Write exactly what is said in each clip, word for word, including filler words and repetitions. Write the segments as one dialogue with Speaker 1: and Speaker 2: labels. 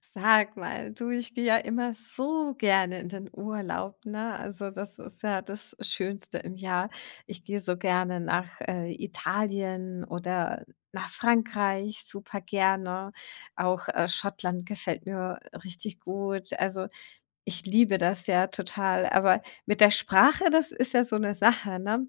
Speaker 1: Sag mal, du, ich gehe ja immer so gerne in den Urlaub, ne? Also das ist ja das Schönste im Jahr. Ich gehe so gerne nach äh, Italien oder nach Frankreich, super gerne. Auch äh, Schottland gefällt mir richtig gut. Also ich liebe das ja total. Aber mit der Sprache, das ist ja so eine Sache, ne?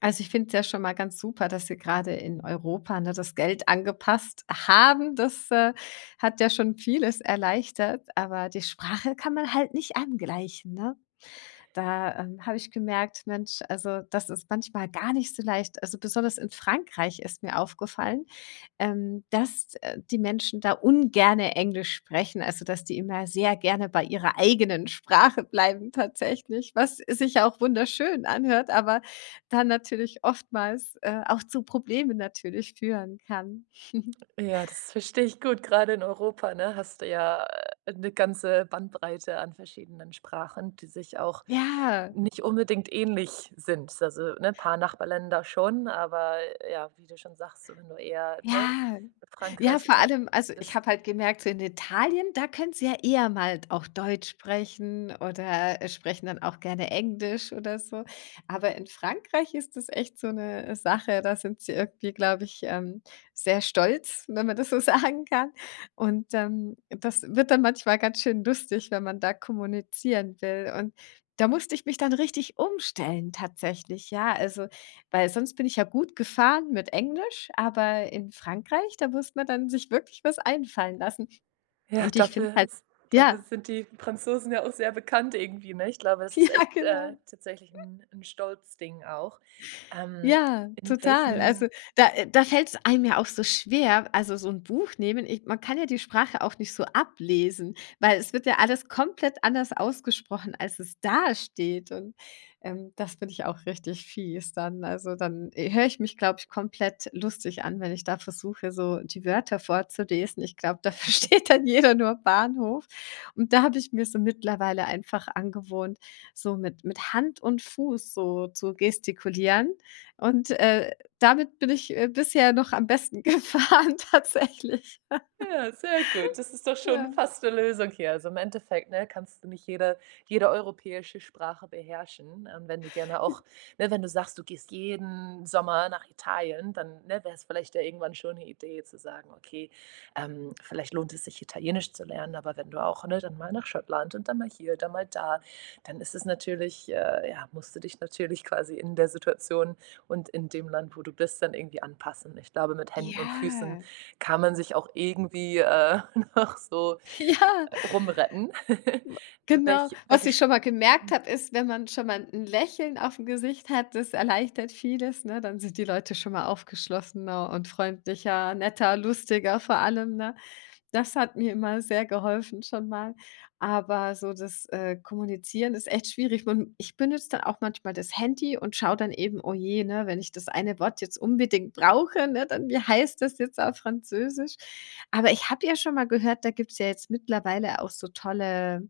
Speaker 1: Also, ich finde es ja schon mal ganz super, dass Sie gerade in Europa, ne, das Geld angepasst haben. Das, äh, hat ja schon vieles erleichtert, aber die Sprache kann man halt nicht angleichen, ne? Da, ähm, habe ich gemerkt, Mensch, also, das ist manchmal gar nicht so leicht. Also, besonders in Frankreich ist mir aufgefallen, ähm, dass, äh, die Menschen da ungerne Englisch sprechen, also, dass die immer sehr gerne bei ihrer eigenen Sprache bleiben tatsächlich, was sich ja auch wunderschön anhört, aber dann natürlich oftmals, äh, auch zu Problemen natürlich führen kann.
Speaker 2: Ja, das verstehe ich gut. Gerade in Europa, ne, hast du ja, äh, 'ne ganze Bandbreite an verschiedenen Sprachen, die sich auch
Speaker 1: Ja.
Speaker 2: nicht unbedingt ähnlich sind. Also, ne, ein paar Nachbarländer schon, aber äh, ja, wie du schon sagst, so wenn du eher, ne,
Speaker 1: Ja. Ja,
Speaker 2: Frankreich,
Speaker 1: vor
Speaker 2: Italien
Speaker 1: allem, also, ich
Speaker 2: bist.
Speaker 1: habe halt gemerkt, so in Italien, da können sie ja eher mal auch Deutsch sprechen oder, äh, sprechen dann auch gerne Englisch oder so. Aber in Frankreich ist das echt so eine Sache, da sind sie irgendwie, glaube ich, ähm, sehr stolz, wenn man das so sagen kann. Und, ähm, das wird dann manchmal ganz schön lustig, wenn man da kommunizieren will. Und da musste ich mich dann richtig umstellen tatsächlich, ja. Also, weil sonst bin ich ja gut gefahren mit Englisch, aber in Frankreich, da muss man dann sich wirklich was einfallen lassen.
Speaker 2: Ja,
Speaker 1: Und ich finde es
Speaker 2: dafür
Speaker 1: halt
Speaker 2: ist Dafür
Speaker 1: ja,
Speaker 2: sind die Franzosen ja auch sehr bekannt irgendwie, ne? Ich glaube, das ist echt,
Speaker 1: ja,
Speaker 2: äh,
Speaker 1: genau.
Speaker 2: tatsächlich ein 'n Stolzding auch. Ähm,
Speaker 1: Ja,
Speaker 2: in
Speaker 1: total. Also,
Speaker 2: welchen
Speaker 1: da äh, da fällt es einem ja auch so schwer, also, so ein Buch nehmen ich, man kann ja die Sprache auch nicht so ablesen, weil es wird ja alles komplett anders ausgesprochen, als es da steht. und, ähm, das finde ich auch richtig fies dann. Also, dann, äh, höre ich mich, glaube ich, komplett lustig an, wenn ich da versuche, so die Wörter vorzulesen. Ich glaube, da versteht dann jeder nur Bahnhof und da habe ich mir so mittlerweile einfach angewohnt, so mit mit Hand und Fuß so zu gestikulieren und, äh, damit bin ich, äh, bisher noch am besten gefahren tatsächlich.
Speaker 2: Ja, sehr gut. Das ist doch schon
Speaker 1: Ja.
Speaker 2: fast eine Lösung hier. Also, im Endeffekt, ne, kannst du nicht jede jede europäische Sprache beherrschen. Ähm, wenn du gerne auch ne, wenn du sagst, du gehst jeden Sommer nach Italien, dann, ne, wär's vielleicht ja irgendwann schon 'ne Idee zu sagen: „Okay, ähm, vielleicht lohnt es sich, Italienisch zu lernen.“ Aber wenn du auch ne, dann mal nach Schottland und dann mal hier, dann mal da, dann ist es natürlich äh, ja, musst du dich natürlich quasi in der Situation und in dem Land, wo du bist, dann irgendwie anpassen. Ich glaube, mit Händen und Füßen
Speaker 1: Ja.
Speaker 2: kann man sich auch irgendwie, äh, noch so
Speaker 1: Ja.
Speaker 2: äh, rumretten.
Speaker 1: Genau.
Speaker 2: Welch
Speaker 1: Was
Speaker 2: welche
Speaker 1: ich
Speaker 2: Sp
Speaker 1: schon mal gemerkt
Speaker 2: hm.
Speaker 1: habe, ist, wenn man schon mal ein Lächeln auf dem Gesicht hat, das erleichtert vieles, ne? Dann sind die Leute schon mal aufgeschlossener und freundlicher, netter, lustiger vor allem, ne? Das hat mir immer sehr geholfen schon mal. Aber so das, äh, Kommunizieren ist echt schwierig. Man, ich benutze dann auch manchmal das Handy und schaue dann eben: „Oh je, ne, wenn ich das eine Wort jetzt unbedingt brauche, ne, dann wie heißt das jetzt auf Französisch?“ Aber ich habe ja schon mal gehört, da gibt es ja jetzt mittlerweile auch so tolle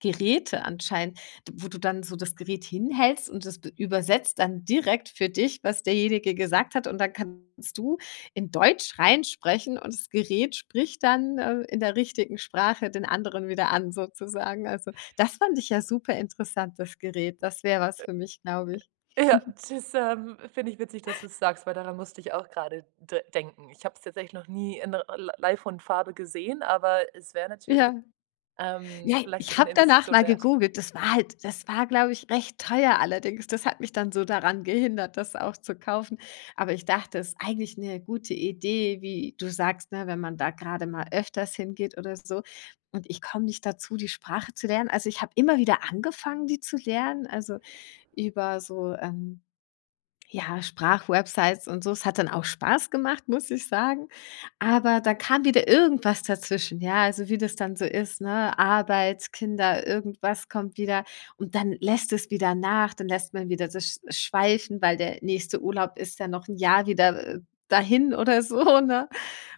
Speaker 1: Geräte anscheinend, d wo du dann so das Gerät hinhältst und das be übersetzt dann direkt für dich, was derjenige gesagt hat und dann kannst du in Deutsch reinsprechen und das Gerät spricht dann, äh, in der richtigen Sprache den anderen wieder an sozusagen. Also, das fand ich ja super interessant, das Gerät. Das wäre was für mich, glaube ich.
Speaker 2: Ja, das, ähm, finde ich witzig, dass du's sagst, weil daran musste ich auch gerade de denken. Ich habe es tatsächlich noch nie in l live und Farbe gesehen, aber es wäre natürlich,
Speaker 1: Ja.
Speaker 2: ähm,
Speaker 1: Ja,
Speaker 2: vielleicht
Speaker 1: ich
Speaker 2: sogar eine
Speaker 1: habe danach
Speaker 2: Investition
Speaker 1: mal
Speaker 2: wert.
Speaker 1: gegoogelt. Das war halt das war, glaube ich, recht teuer allerdings. Das hat mich dann so daran gehindert, das auch zu kaufen. Aber ich dachte, es ist eigentlich eine gute Idee, wie du sagst, ne, wenn man da gerade mal öfters hingeht oder so. Und ich komme nicht dazu, die Sprache zu lernen. Also, ich habe immer wieder angefangen, die zu lernen, also über so, ähm ja, Sprachwebsites und so. Es hat dann auch Spaß gemacht, muss ich sagen. Aber da kam wieder irgendwas dazwischen, ja, also wie das dann so ist, ne? Arbeit, Kinder, irgendwas kommt wieder und dann lässt es wieder nach, dann lässt man wieder das sch- schweifen, weil der nächste Urlaub ist ja noch ein Jahr wieder äh, dahin oder so, ne?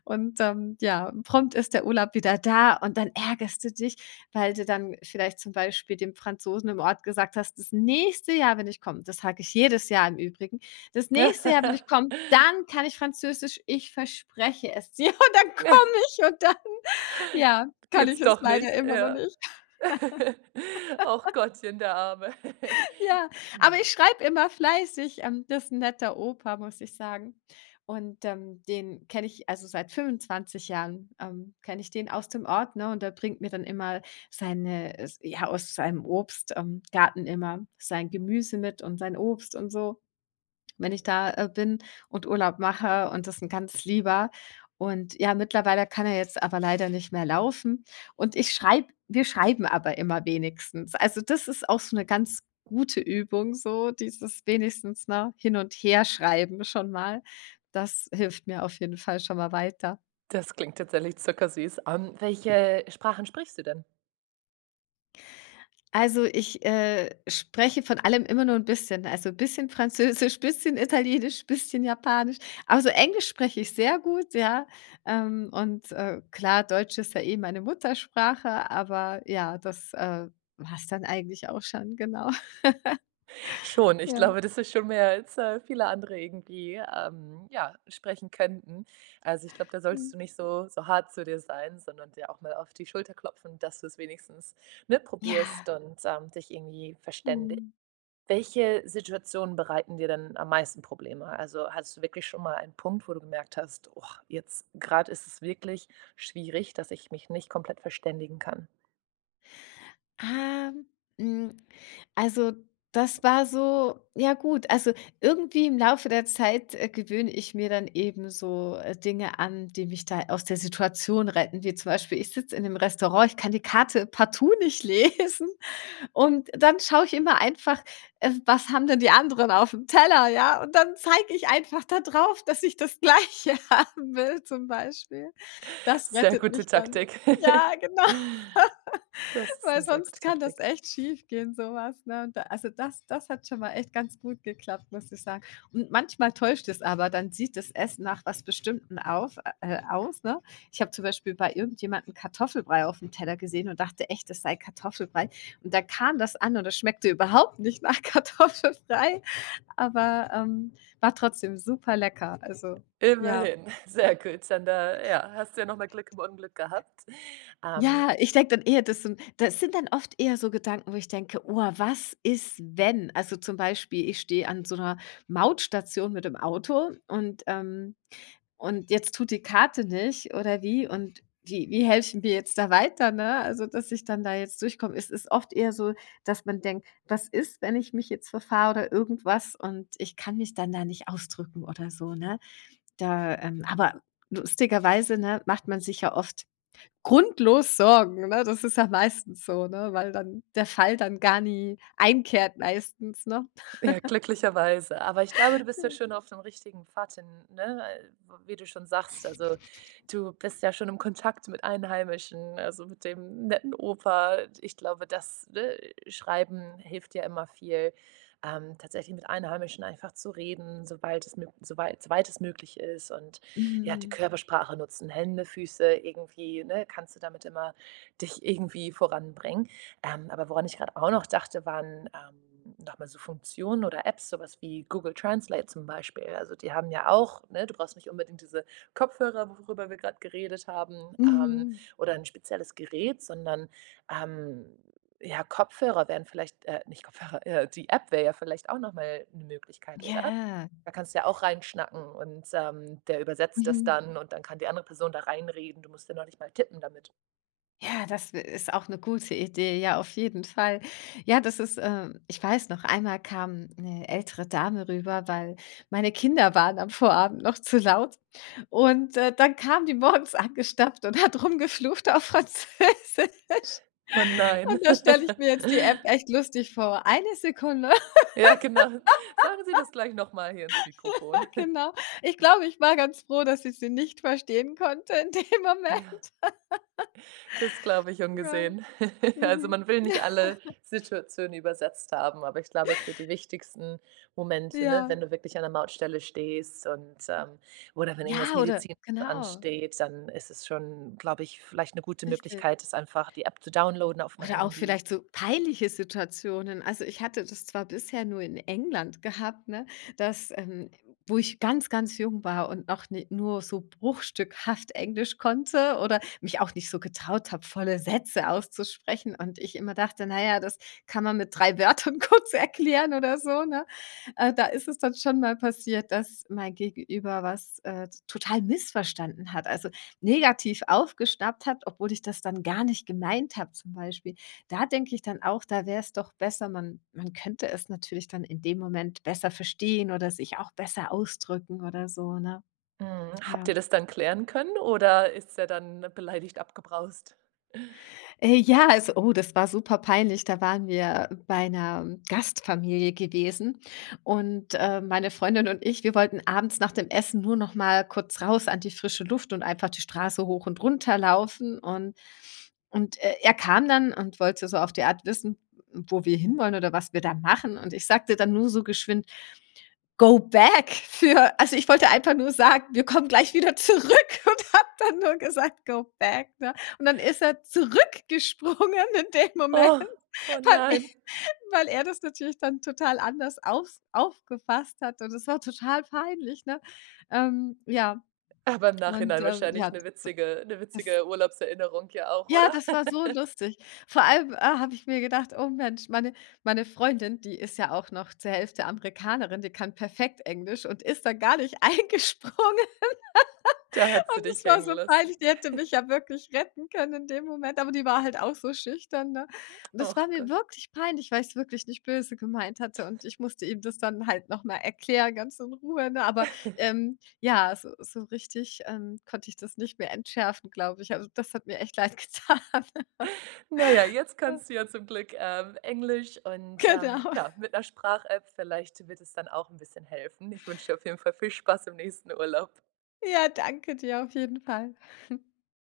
Speaker 1: Und, ähm, ja, prompt ist der Urlaub wieder da und dann ärgerst du dich, weil du dann vielleicht zum Beispiel dem Franzosen im Ort gesagt hast: „Das nächste Jahr, wenn ich komme“, das sage ich jedes Jahr im Übrigen: „Das nächste Jahr, wenn ich komme, dann kann ich Französisch, ich verspreche es dir.“ Und dann komme ich und dann ja, kann
Speaker 2: Geht's
Speaker 1: ich es
Speaker 2: doch
Speaker 1: leider
Speaker 2: nicht,
Speaker 1: immer noch
Speaker 2: ja.
Speaker 1: nicht.
Speaker 2: Auch Gottchen, der Arme.
Speaker 1: Ja, aber
Speaker 2: Ne,
Speaker 1: ich schreibe immer fleißig. Ähm, das ist 'n netter Opa, muss ich sagen. Und, ähm, den kenne ich also seit fünfundzwanzig Jahren, ähm, kenne ich den aus dem Ort, ne? Und der bringt mir dann immer seine, ja, aus seinem Obstgarten ähm, Garten immer sein Gemüse mit und sein Obst und so, wenn ich da, äh, bin und Urlaub mache und das ist ein ganz Lieber. Und ja, mittlerweile kann er jetzt aber leider nicht mehr laufen und ich schreibe wir schreiben aber immer wenigstens. Also, das ist auch so eine ganz gute Übung so, dieses wenigstens, ne, hin und her schreiben schon mal. Das hilft mir auf jeden Fall schon mal weiter.
Speaker 2: das klingt tatsächlich zuckersüß. Ähm, welche Sprachen sprichst du denn?
Speaker 1: Also, ich, äh, spreche von allem immer nur ein bisschen. Also, bisschen Französisch, bisschen Italienisch, bisschen Japanisch. Aber so Englisch spreche ich sehr gut, ja. Ähm, und, äh, klar, Deutsch ist ja eh meine Muttersprache, aber ja, das, äh, war's dann eigentlich auch schon, genau.
Speaker 2: Schon, ich
Speaker 1: Ja.
Speaker 2: glaube, das ist schon mehr als, äh, viele andere irgendwie, ähm, ja, sprechen könnten. Also, ich glaube, da
Speaker 1: Mhm.
Speaker 2: solltest du nicht so so hart zu dir sein, sondern dir auch mal auf die Schulter klopfen, dass du es wenigstens, ne, probierst
Speaker 1: Ja.
Speaker 2: und, ähm, dich irgendwie verständigst.
Speaker 1: Mhm.
Speaker 2: Welche Situationen bereiten dir denn am meisten Probleme? Also, hattest du wirklich schon mal einen Punkt, wo du gemerkt hast: „Oh, jetzt gerade ist es wirklich schwierig, dass ich mich nicht komplett verständigen kann?“
Speaker 1: Ähm, hm, also, das war so, ja, gut, also, irgendwie im Laufe der Zeit, äh, gewöhne ich mir dann eben so, äh, Dinge an, die mich da aus der Situation retten, wie zum Beispiel, ich sitze in 'nem Restaurant, ich kann die Karte partout nicht lesen und dann schaue ich immer einfach, äh, was haben denn die anderen auf dem Teller, ja? Und dann zeige ich einfach da drauf, dass ich das Gleiche haben will zum Beispiel. Das
Speaker 2: Sehr
Speaker 1: rettet
Speaker 2: gute
Speaker 1: mich dann.
Speaker 2: Taktik.
Speaker 1: Ja, genau.
Speaker 2: Das ist
Speaker 1: Weil
Speaker 2: eine sehr gute
Speaker 1: sonst kann das
Speaker 2: Taktik.
Speaker 1: echt schiefgehen, so was, ne? Und da, also das das hat schon mal echt ganz gut geklappt, muss ich sagen. Und manchmal täuscht es aber, dann sieht das Essen nach was Bestimmten auf äh, äh, aus, ne? Ich habe zum Beispiel bei irgendjemandem Kartoffelbrei auf dem Teller gesehen und dachte echt, das sei Kartoffelbrei. Und da kam das an und das schmeckte überhaupt nicht nach Kartoffelbrei, aber, ähm, war trotzdem super lecker. Also, ja.
Speaker 2: Immerhin, sehr gut. Dann da ja, hast du ja noch mal Glück im Unglück gehabt. Ähm,
Speaker 1: Ja, ich denke dann eher, das sind das sind dann oft eher so Gedanken, wo ich denke: „Oh, was ist, wenn?“ Also, zum Beispiel, ich stehe an so einer Mautstation mit dem Auto und, ähm und jetzt tut die Karte nicht oder wie, und wie wie helfen wir jetzt da weiter, ne? Also, dass ich dann da jetzt durchkomme. Es ist oft eher so, dass man denkt: „Was ist, wenn ich mich jetzt verfahre oder irgendwas und ich kann mich dann da nicht ausdrücken oder so“, ne? Da, ähm aber lustigerweise, ne, macht man sich ja oft grundlos Sorgen, ne? Das ist ja meistens so, ne, weil dann der Fall dann gar nie einkehrt meistens, ne?
Speaker 2: Ja, glücklicherweise. Aber ich glaube, du bist ja schon auf dem richtigen Pfad hin, ne? Weil, wie du schon sagst, also, du bist ja schon im Kontakt mit Einheimischen, also, mit dem netten Opa. Ich glaube, das, ne, Schreiben hilft ja immer viel, ähm, tatsächlich mit Einheimischen einfach zu reden, sobald es mög soweit soweit es möglich ist und, ja, die
Speaker 1: Mhm.
Speaker 2: Körpersprache nutzen, Hände, Füße irgendwie, ne, kannst du damit immer dich irgendwie voranbringen. Ähm, aber woran ich gerade auch noch dachte, waren, ähm, noch mal so Funktionen oder Apps, sowas wie Google Translate zum Beispiel. Also, die haben ja auch ne, du brauchst nicht unbedingt diese Kopfhörer, worüber wir gerade geredet haben, ähm,
Speaker 1: Mhm.
Speaker 2: oder ein spezielles Gerät, sondern, ähm, ja, Kopfhörer wären vielleicht äh, nicht Kopfhörer, äh, die App wäre ja vielleicht auch noch mal 'ne Möglichkeit, oder?
Speaker 1: Ja.
Speaker 2: Da kannst du ja auch reinschnacken und, ähm, der übersetzt das
Speaker 1: Mhm.
Speaker 2: dann und dann kann die andere Person da reinreden. Du musst ja noch nicht mal tippen damit.
Speaker 1: Ja, das ist auch eine gute Idee, ja, auf jeden Fall. Ja, das ist ähm, ich weiß noch, einmal kam eine ältere Dame rüber, weil meine Kinder waren am Vorabend noch zu laut und, äh, dann kam die morgens angestapft und hat rumgeflucht auf Französisch.
Speaker 2: Oh nein.
Speaker 1: Und da stelle ich mir jetzt die App echt lustig vor. Eine Sekunde,
Speaker 2: Ja, genau. Sagen Sie das gleich noch mal hier ins Mikrofon.
Speaker 1: genau. Ich glaube, ich war ganz froh, dass ich sie nicht verstehen konnte in dem
Speaker 2: Ja,
Speaker 1: Moment.
Speaker 2: das glaube ich
Speaker 1: Ja,
Speaker 2: ungesehen. Also,
Speaker 1: mhm.
Speaker 2: man will nicht alle Situationen übersetzt haben, aber ich glaube, für die wichtigsten Momente, ne,
Speaker 1: Ja.
Speaker 2: wenn du wirklich an der Mautstelle stehst und, ähm oder wenn irgendwas
Speaker 1: Ja, oder
Speaker 2: Medizinisches
Speaker 1: genau,
Speaker 2: ansteht, dann ist es schon, glaube ich, vielleicht eine gute
Speaker 1: richtig.
Speaker 2: Möglichkeit, das einfach die App zu downloaden auf dem
Speaker 1: Oder auch
Speaker 2: Handy.
Speaker 1: vielleicht so peinliche Situationen. Also, ich hatte das zwar bisher nur in England gehabt, ne, dass ähm, wo ich ganz, ganz jung war und noch ni nur so bruchstückhaft Englisch konnte oder mich auch nicht so getraut habe, volle Sätze auszusprechen und ich immer dachte: „Na ja, das kann man mit drei Wörtern kurz erklären“ oder so, ne? Äh, da ist es dann schon mal passiert, dass mein Gegenüber was, äh, total missverstanden hat. Also negativ aufgeschnappt hat, obwohl ich das dann gar nicht gemeint habe zum Beispiel. Da denke ich dann auch, da wäre es doch besser, man man könnte es natürlich dann in dem Moment besser verstehen oder sich auch besser ausdrücken oder so, ne?
Speaker 2: Mhm. Habt
Speaker 1: Ja.
Speaker 2: ihr das dann klären können oder ist er dann beleidigt abgebraust?
Speaker 1: Äh, ja, also, oh, das war super peinlich. Da waren wir bei einer Gastfamilie gewesen und, äh, meine Freundin und ich, wir wollten abends nach dem Essen nur noch mal kurz raus an die frische Luft und einfach die Straße hoch und runter laufen und und, äh, er kam dann und wollte so auf die Art wissen, wo wir hinwollen oder was wir da machen und ich sagte dann nur so geschwind: Go back für, also, ich wollte einfach nur sagen: „Wir kommen gleich wieder zurück“ und habe dann nur gesagt: „Go back“, ne? Und dann ist er zurückgesprungen in dem Moment,
Speaker 2: Oh, oh
Speaker 1: weil er
Speaker 2: nein.
Speaker 1: weil er das natürlich dann total anders aufs aufgefasst hat und es war total peinlich, ne? Ähm, ja,
Speaker 2: Aber im
Speaker 1: und,
Speaker 2: Nachhinein
Speaker 1: ähm, ja,
Speaker 2: wahrscheinlich 'ne
Speaker 1: d
Speaker 2: witzige 'ne
Speaker 1: das,
Speaker 2: witzige Urlaubserinnerung ja auch,
Speaker 1: ja,
Speaker 2: oder?
Speaker 1: das war so lustig. Vor allem, äh, habe ich mir gedacht: „Oh Mensch, meine meine Freundin, die ist ja auch noch zur Hälfte Amerikanerin, die kann perfekt Englisch und ist da gar nicht eingesprungen.“
Speaker 2: Da hat sie
Speaker 1: Und
Speaker 2: dich
Speaker 1: es war
Speaker 2: hängen
Speaker 1: so
Speaker 2: lassen.
Speaker 1: peinlich, die hätte mich ja wirklich retten können in dem Moment, aber die war halt auch so schüchtern, ne? Und das
Speaker 2: Ach
Speaker 1: war mir
Speaker 2: Gott.
Speaker 1: wirklich peinlich, weil ich's wirklich nicht böse gemeint hatte und ich musste ihm das dann halt noch mal erklären, ganz in Ruhe, ne? Aber, ähm, ja, so so richtig, ähm, konnte ich das nicht mehr entschärfen, glaube ich. Also, das hat mir echt leid getan.
Speaker 2: Na ja, jetzt kannst du ja zum Glück, ähm, Englisch und, ähm,
Speaker 1: Genau.
Speaker 2: ja, mit 'ner Sprach-App vielleicht wird es dann auch 'n bisschen helfen. Ich wünsche dir auf jeden Fall viel Spaß im nächsten Urlaub.
Speaker 1: Ja, danke dir auf jeden Fall.